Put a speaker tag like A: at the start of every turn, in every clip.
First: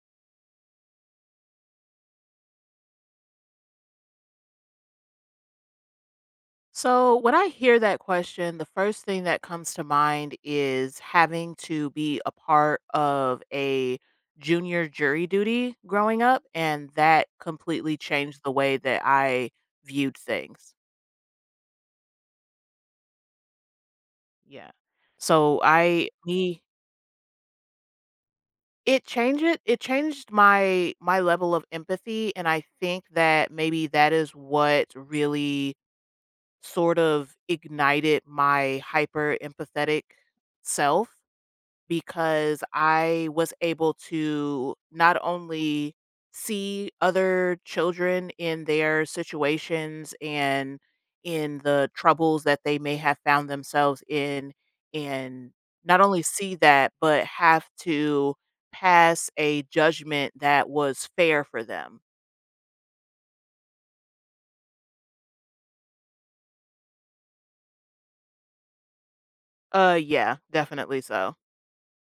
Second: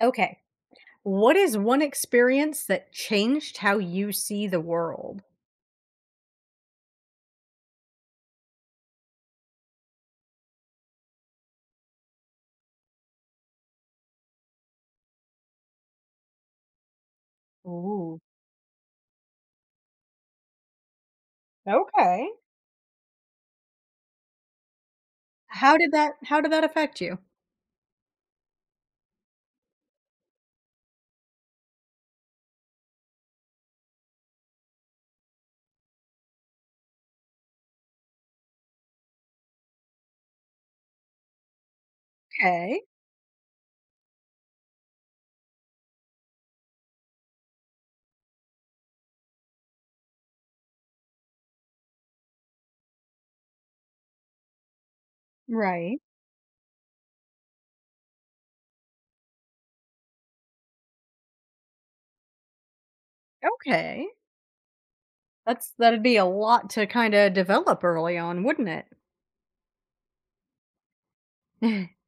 A: Okay. What is one experience that changed how you see the world?
B: So, when I hear that question, the first thing that comes to mind is having to be a part of a junior jury duty growing up, and that completely
A: Ooh,
B: changed the way that I viewed things.
A: okay.
B: Yeah. So,
A: How did
B: I
A: that how did
B: me
A: that affect you?
B: it changed it it changed my level of empathy, and I think that maybe that is what really sort of ignited my hyper empathetic self because
A: Okay.
B: I was able to not only see other children in their situations and in the troubles that they may have found themselves in, and
A: Right.
B: not only see that, but have to pass a judgment that was fair for them.
A: Okay. That'd be a lot to kinda develop early on, wouldn't
B: Yeah, definitely so.
A: it?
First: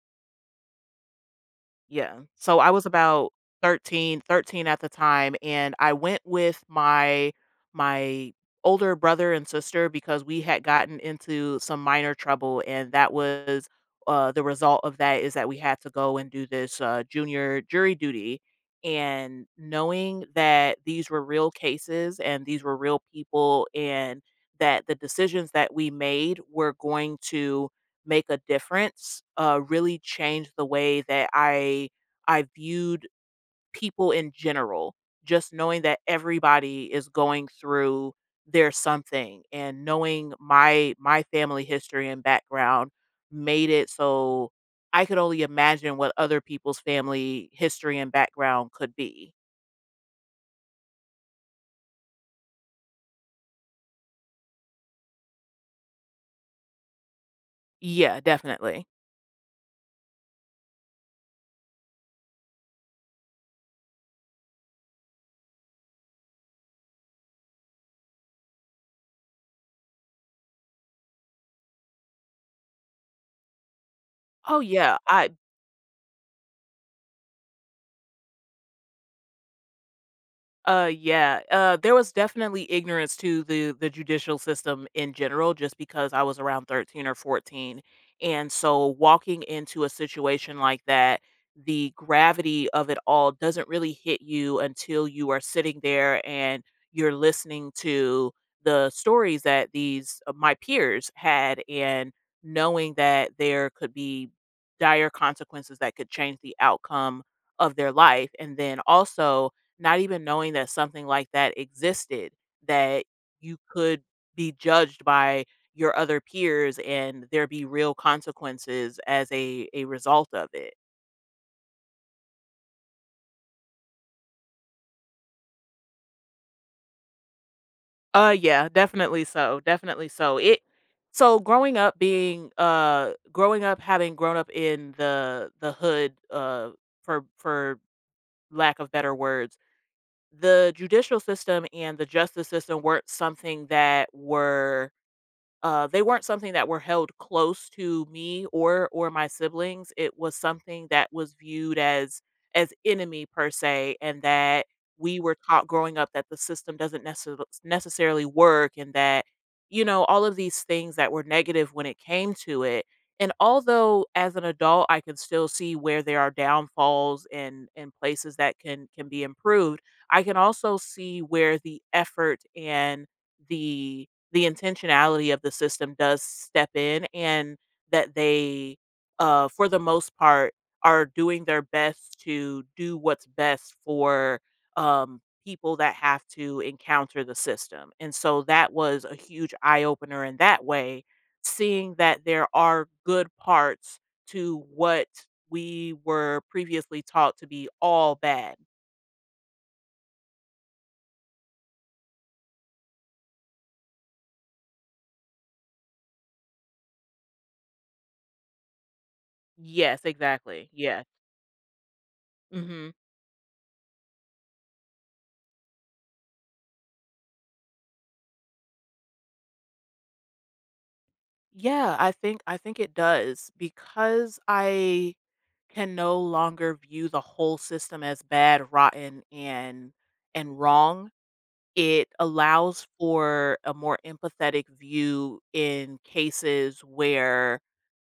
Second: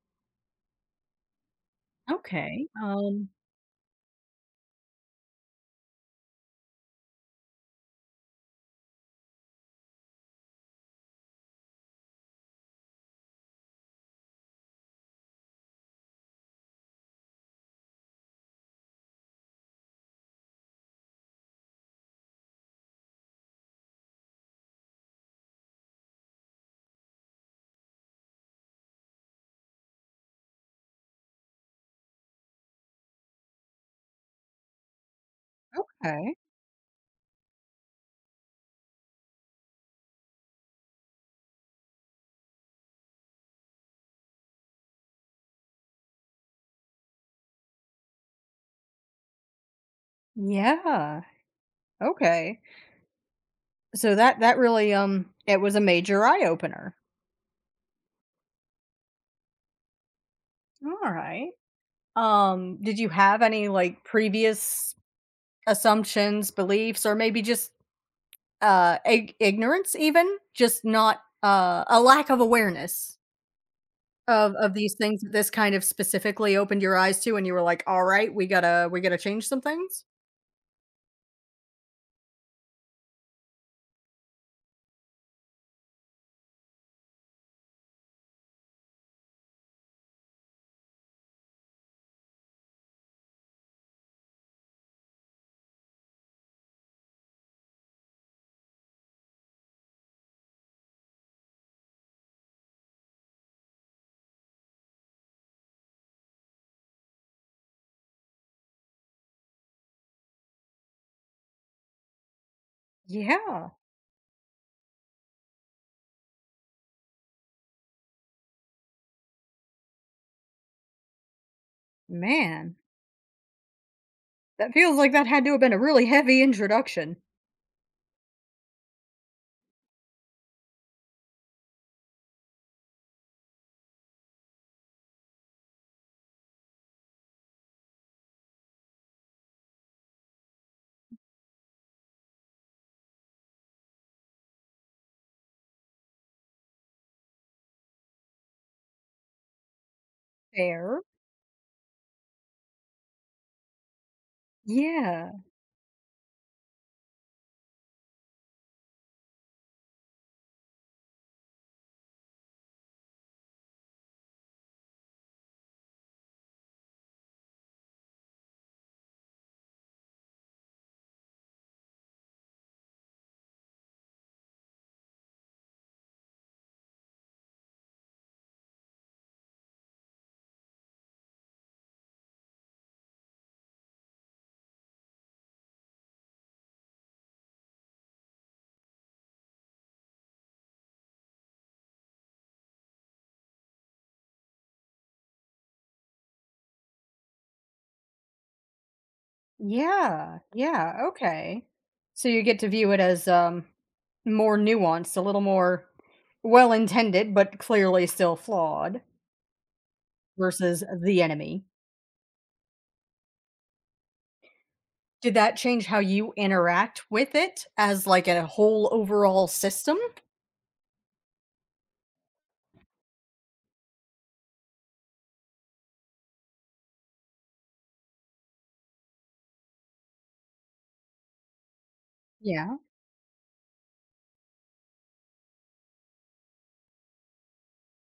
B: Yeah. So
A: Okay.
B: I was about thirteen at the time, and I went with my older brother and sister because we had gotten into some minor trouble, and that was the result of that is that we had to go and do this junior jury duty. And knowing that these were real cases and these were real people, and that the decisions that we made were going to make a difference, really changed the way that I viewed people in general. Just knowing that
A: Okay.
B: everybody is going through their something and knowing my family history and background made it so I could only imagine what other people's family history and background could be.
A: Yeah. Okay. So that really it was a major eye opener.
B: Yeah, definitely.
A: All right. Did you have any like previous assumptions, beliefs, or maybe just ig ignorance even, just not a lack of awareness of
B: Oh
A: these
B: yeah,
A: things
B: I
A: that this kind of specifically opened your eyes to, and you were like, "All right, we gotta change some things?"
B: Yeah. There was definitely ignorance to the judicial system in general, just because I was around 13 or 14. And so walking into a situation like that, the gravity of it all doesn't really hit you until you are sitting there and you're listening to the stories that these my peers had and knowing that there could be dire consequences that could change the outcome of their life. And then also not even knowing that something like that existed, that you
A: Yeah,
B: could be judged by your other peers and there be real consequences as a result of it.
A: man. That feels like that had to have been a really heavy introduction.
B: Yeah, definitely so. Definitely so. It so growing up being growing up having grown up in the hood for lack of better words, the judicial system and the justice system weren't something that were. They weren't something that were held close to me or my siblings. It was something
A: Fair.
B: that was viewed as enemy per se, and that we
A: Yeah.
B: were taught growing up that the system doesn't necessarily work, and that you know all of these things that were negative when it came to it. And although as an adult I can still see where there are downfalls and places that can be improved, I can also see where the effort and the the intentionality of the system does step in and that they for the most part are doing their best to do what's best for people that have to encounter the system. And so that was a huge eye opener in that way, seeing that there are good parts to what we were previously taught to be all bad.
A: Yeah, yeah, okay. So you get to view it as, more nuanced, a little more well-intended, but clearly still flawed
B: Yes, exactly.
A: versus
B: Yeah.
A: The Enemy.
B: Mhm.
A: Did that change how you interact with it as, like, a whole overall system?
B: Yeah, I think it does because I can no longer view the whole system as bad, rotten, and wrong. It
A: Yeah.
B: allows for a more empathetic view in cases where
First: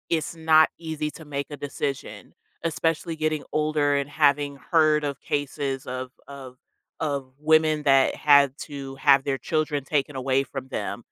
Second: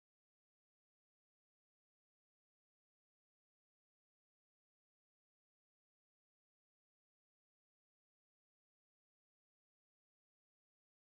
B: it's not easy to make a decision, especially getting older and having heard of cases of women that had to have their children taken away from them.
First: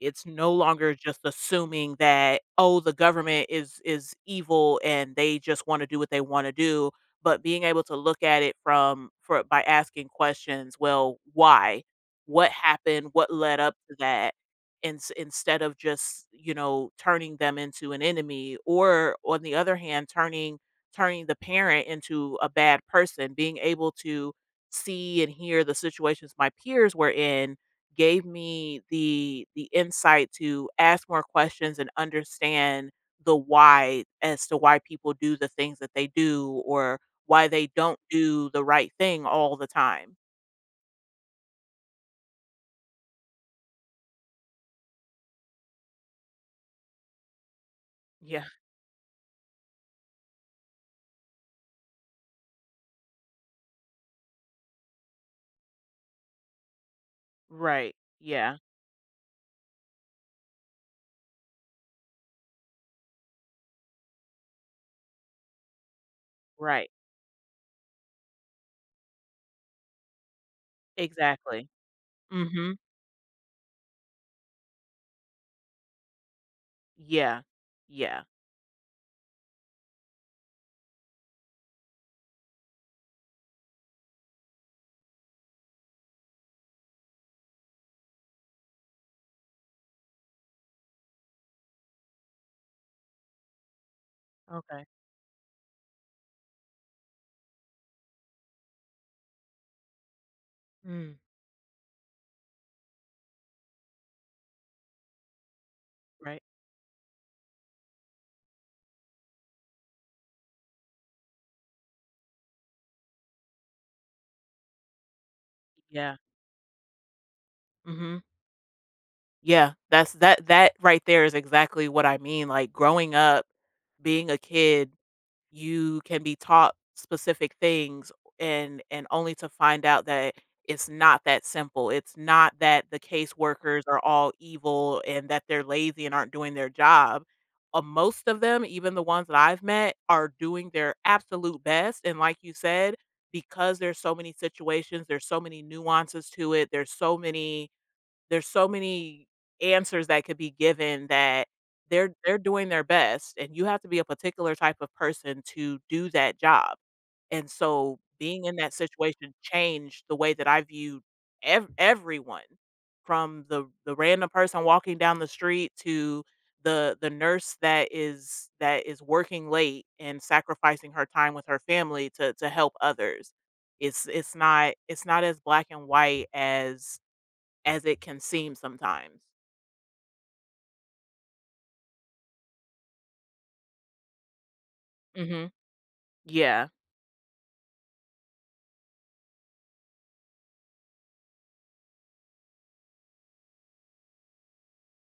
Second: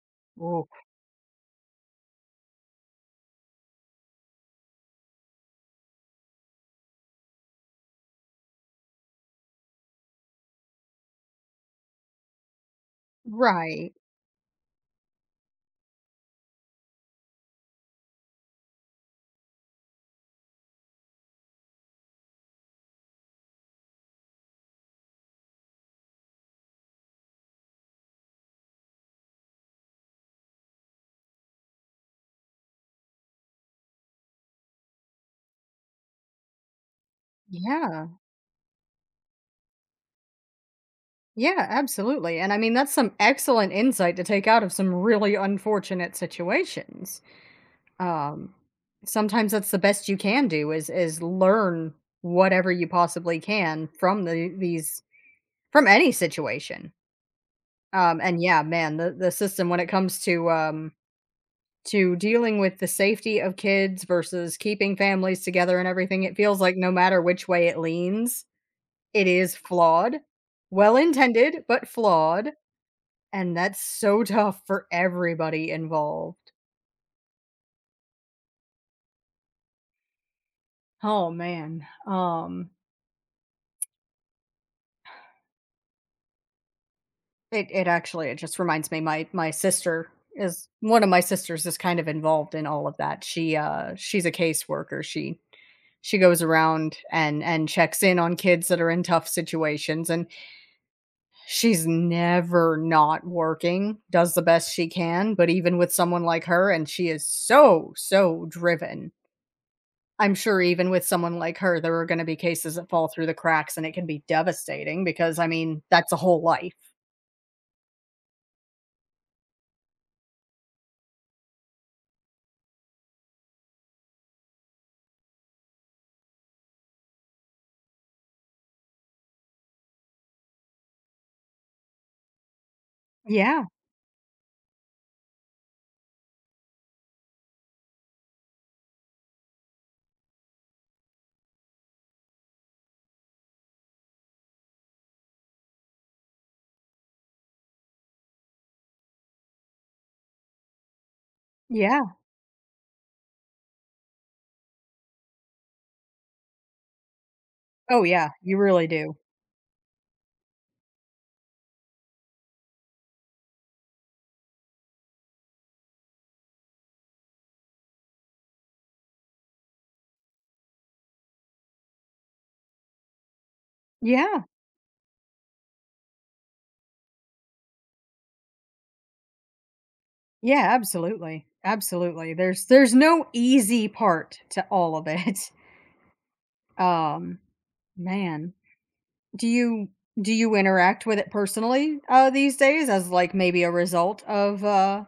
B: It's no
A: Oh,
B: longer just assuming that, "Oh, the government is evil and they just wanna do what they wanna do," but being able to look at it from for by asking questions, "Well, why? What happened? What led up
A: right.
B: to that?" And instead of just, you know, turning them into an enemy or, on the other hand, turning the parent into a bad person, being able to see and hear the situations my peers were in gave me the insight to ask more questions and understand the why, as to why people do the things that they do or why they don't
A: Yeah,
B: do the right thing all the time.
A: yeah, absolutely, and I mean, that's some excellent insight to take out of some really unfortunate situations.
B: Yeah.
A: Um, Sometimes that's the best you can do is learn whatever you possibly can from these from any situation.
B: Right.
A: And
B: Yeah.
A: yeah, man, the system, when it comes to dealing with the safety of kids versus keeping families together and everything, it feels like
B: Right.
A: no matter which way it leans, it is flawed. Well intended,
B: Exactly.
A: but flawed.
B: Mhm.
A: And that's so tough for everybody involved.
B: Yeah. Yeah.
A: Oh man. It actually it just reminds me my my sister is one of my sisters is kind of involved in all of that. She, she's a
B: Okay.
A: caseworker. She goes around and checks in on kids that are in tough situations, and
B: Mm.
A: she's never not working. Does the best she can, but even with someone
B: Right.
A: like her, and she is so driven. I'm sure even with someone like her there are going to be cases that fall through the cracks, and it can be devastating because I mean, that's
B: Yeah.
A: a whole life.
B: Mhm. Yeah. That's that right there is exactly what I mean, like, growing up being a kid, you can be taught specific things and only to find out that it's not that simple. It's not that the
A: Yeah.
B: caseworkers are all evil and that they're lazy and aren't doing their job. Most of them, even the ones that I've met, are doing their absolute best. And like you said, because there's so many situations, there's so many nuances to it, there's so many answers that could be given that they're
A: Yeah.
B: they're doing their best, and you have to be a particular type of person to do that job, and so
A: Oh, yeah,
B: being in
A: you
B: that
A: really do.
B: situation changed the way that I viewed ev everyone, from the random person walking down the street to the nurse that is working late and sacrificing her time with her family to help others. It's it's
A: Yeah.
B: not it's not as black and white as it can seem sometimes.
A: Yeah, absolutely. Absolutely. There's no easy part to all of it.
B: Mhm. Yeah.
A: Um, man, do you do you interact with it personally, these days as, like, maybe a result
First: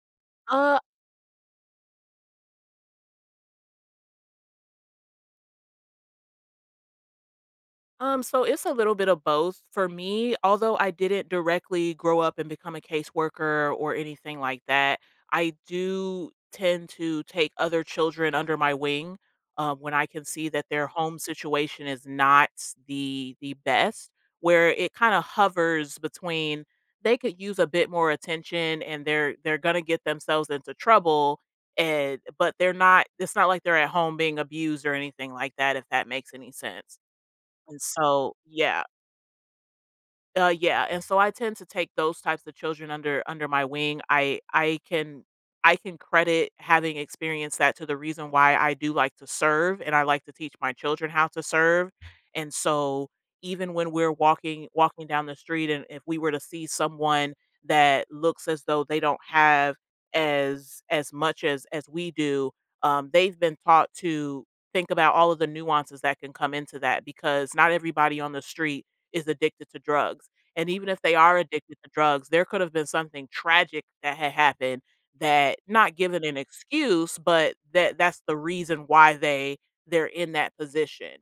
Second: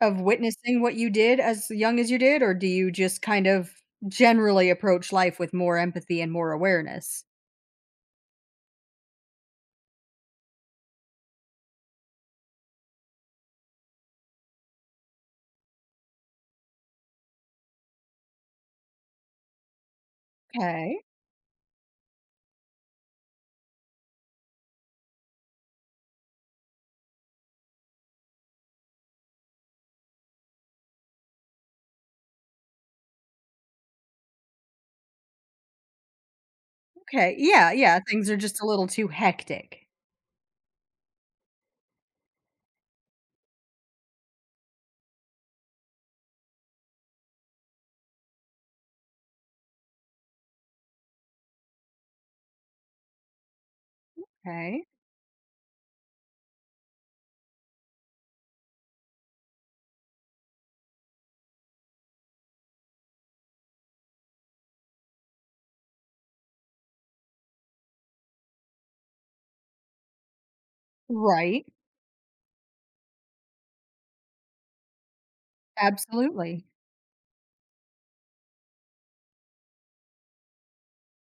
A: of witnessing what you did as young as you did, or do you just kind of generally approach life with more empathy and more awareness?
B: So it's a little bit of both for me. Although I didn't directly grow up and become a caseworker or anything like that, I do tend to take other children under my wing when I can see that their
A: Okay.
B: home situation is not the best, where it kind of hovers between they could use a bit more attention and they're gonna get themselves into trouble. And but they're not. It's not like they're at home being abused or anything like that. If that makes any sense.
A: Okay, yeah,
B: And
A: yeah, things
B: so,
A: are just a
B: yeah,
A: little too hectic.
B: yeah, and so I tend to take those types of children under my wing. I can credit having experienced that to the reason why I do like to serve and I like to teach my children how to serve. And so, even when we're walking
A: Okay.
B: walking down the street, and if we were to see someone that looks as though they don't have as much as we do, they've been taught to think about all of the nuances that can come into that, because not everybody on the street is addicted to drugs, and even if they are
A: Right.
B: addicted to drugs, there could have been something tragic that had happened, that, not given an
A: Absolutely.
B: excuse, but that that's the reason why they're in that position.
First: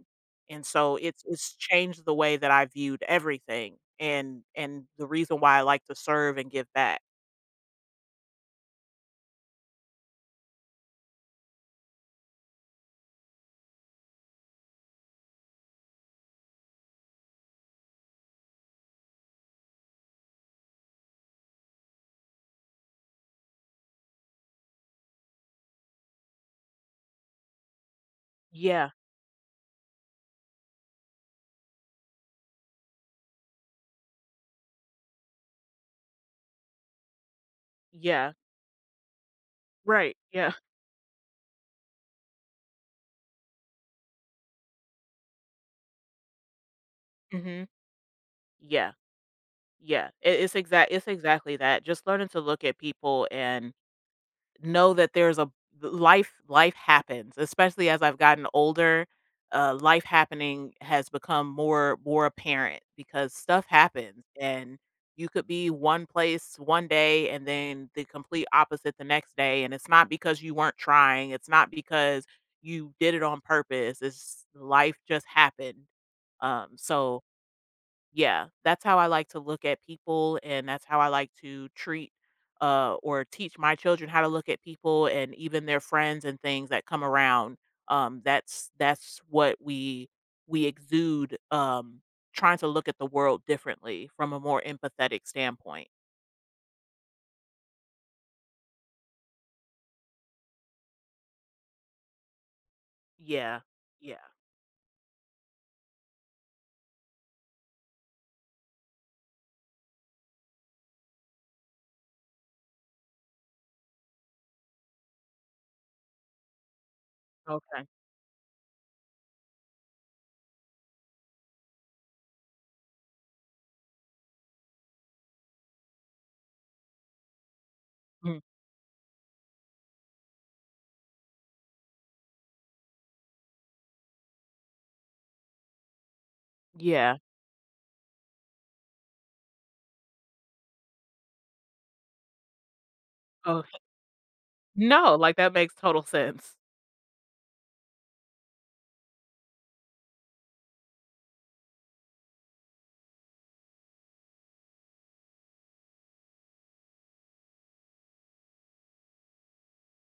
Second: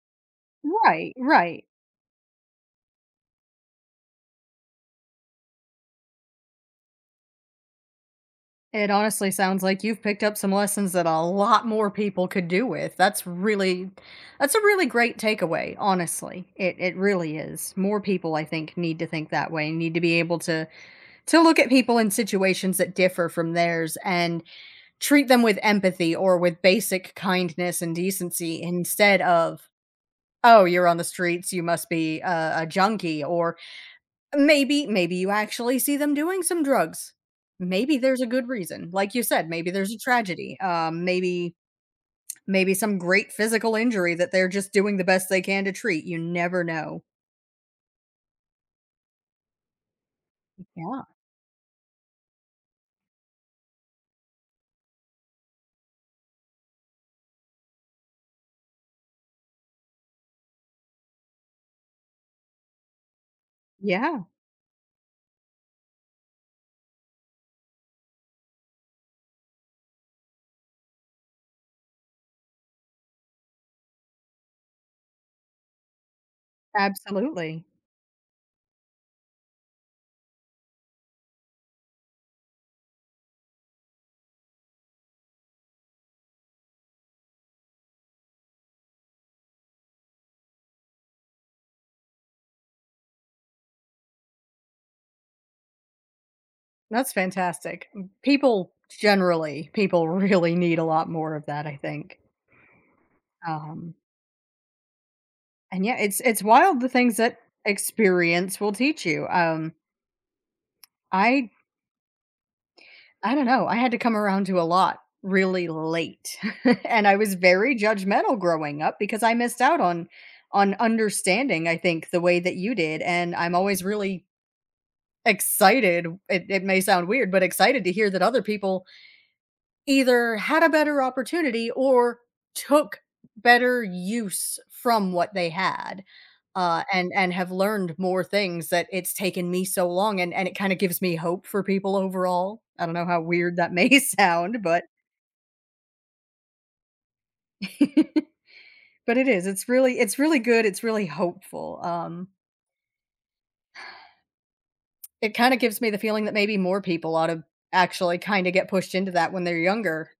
B: And so
A: Right,
B: it's
A: right.
B: changed the way that I viewed everything, and the reason why I like to serve and give back.
A: It honestly sounds like you've picked up some lessons that a lot more people could do with. That's really that's a really great takeaway, honestly. It really is. More people, I think, need to think that way, need to be able to look at people in situations that differ from theirs, and treat them with empathy or with basic kindness and decency
B: Yeah.
A: instead of, "Oh, you're on the streets, you must be a junkie," or maybe you actually see them doing some drugs. Maybe there's a
B: Yeah.
A: good reason. Like you said, maybe there's a
B: Right. Yeah.
A: tragedy. Maybe some great physical injury that they're just doing the best they can to treat. You never know.
B: Mhm. Yeah. Yeah. It, it's exact
A: Yeah.
B: it's exactly that. Just learning to look at people and know that there's a life happens, especially as I've gotten older. Life happening has become more apparent because stuff
A: Yeah,
B: happens, and you could be one place one day and then the complete opposite the next day, and it's not because you weren't trying, it's not because you did it on purpose. It's life just happened. So
A: absolutely.
B: yeah, that's how I like to look at people, and that's how I like to treat, or teach my children how to look at people and even their friends and things that come around. That's what we exude, trying to look at the world differently from a more empathetic standpoint.
A: That's fantastic. M People people really need a lot more of that, I think.
B: Yeah,
A: Um,
B: yeah,
A: and yeah, it's wild the things that experience will teach you. I don't know. I had to come around to a lot really late. And I was very
B: okay,
A: judgmental growing up because I missed out on understanding, I think, the way that you did. And I'm always really excited. It may sound weird, but excited to hear that
B: mm,
A: other people either had a better opportunity or took better use from what they had, and
B: yeah.
A: have learned more things that it's taken me so long, and it kinda gives me hope for people overall. I don't know how weird
B: Oh
A: that may sound, but
B: no, like that makes total sense.
A: but it is. It's really good, it's really hopeful, it kinda gives me the feeling that maybe more people ought to actually kinda get pushed into that when they're younger,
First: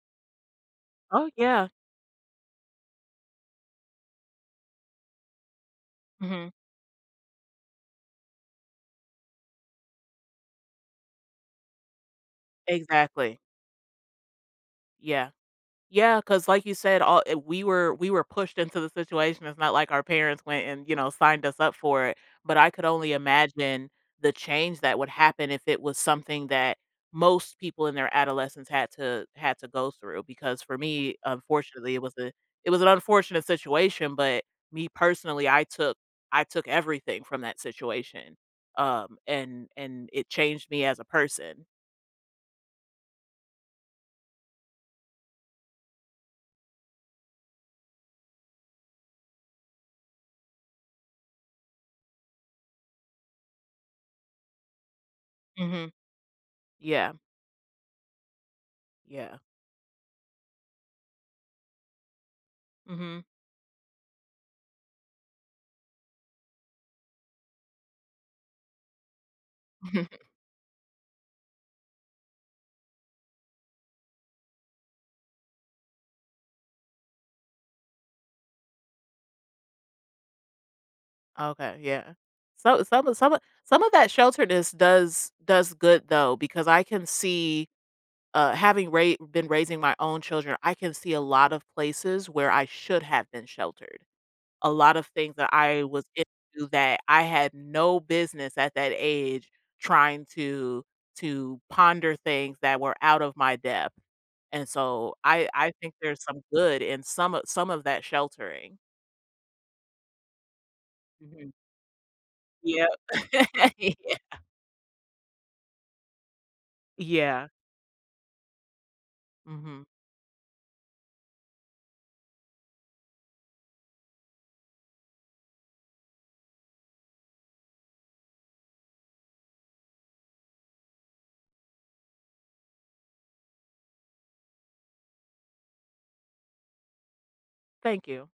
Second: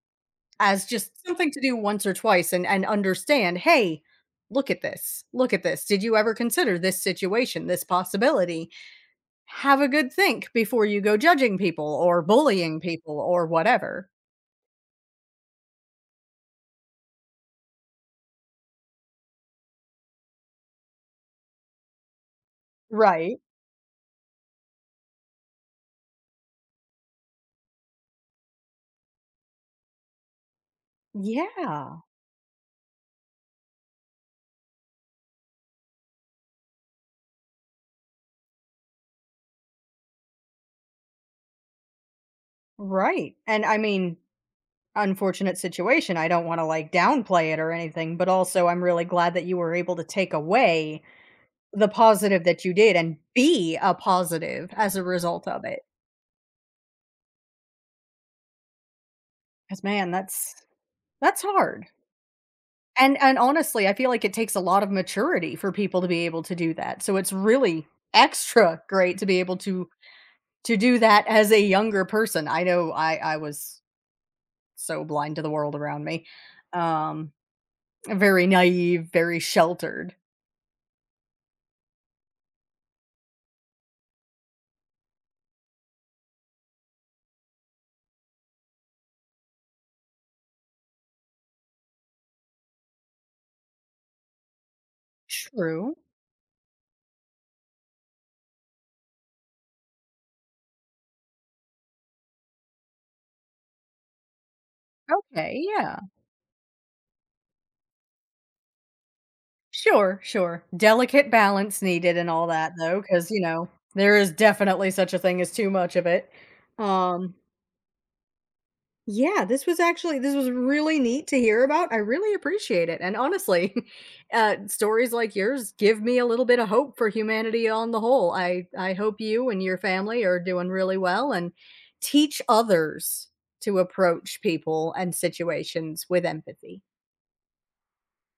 A: as just
B: Oh
A: something to
B: yeah,
A: do once or twice and understand, "Hey, look at this. Look at this. Did you ever
B: hmm
A: consider this situation, this possibility?" Have a good think before you go judging people or bullying people
B: exactly.
A: or whatever.
B: Yeah. Yeah, cause like you said, we were pushed into the situation. It's not like our parents went and, signed us up for it, but I could only
A: Right.
B: imagine the change that would happen if it was something that most people in their adolescence had to go through, because for me, unfortunately,
A: Yeah,
B: it was an unfortunate situation, but me personally, I took everything from that situation, and it changed me as a person.
A: right, and I mean, unfortunate situation, I don't wanna, like, downplay it or anything, but also I'm really glad that you were able to take away the positive that you did and be a positive as a result of it.
B: Mhm. Yeah. Yeah.
A: Cause man, that's hard. And
B: Mhm.
A: honestly, I feel like it takes a lot of maturity for people to be able to do that. So it's really extra great to be able to do that as a younger person. I know I was blind to the world around me. Um Very naive, very sheltered.
B: Okay, yeah. So some of that shelteredness does good, though, because I can see, having been raising my own children, I can see a lot of places where I should have been sheltered. A lot of things that I
A: True.
B: was into that I had no business, at that age, trying to ponder things that were out of my depth. And so I
A: Okay,
B: I think
A: yeah.
B: there's some good in some of that sheltering.
A: Sure, sure. Delicate
B: Mhm.
A: balance needed and all that
B: Yeah.
A: though, cuz you know, there is definitely such a thing as too much of it. Um
B: Yeah.
A: Yeah, this was
B: Mhm.
A: actually this was really neat to hear about. I really appreciate it. And honestly, stories like yours give me a little bit of hope for humanity on the whole. I hope you and your family are doing really well and teach others to approach people and situations with empathy.
B: Thank you.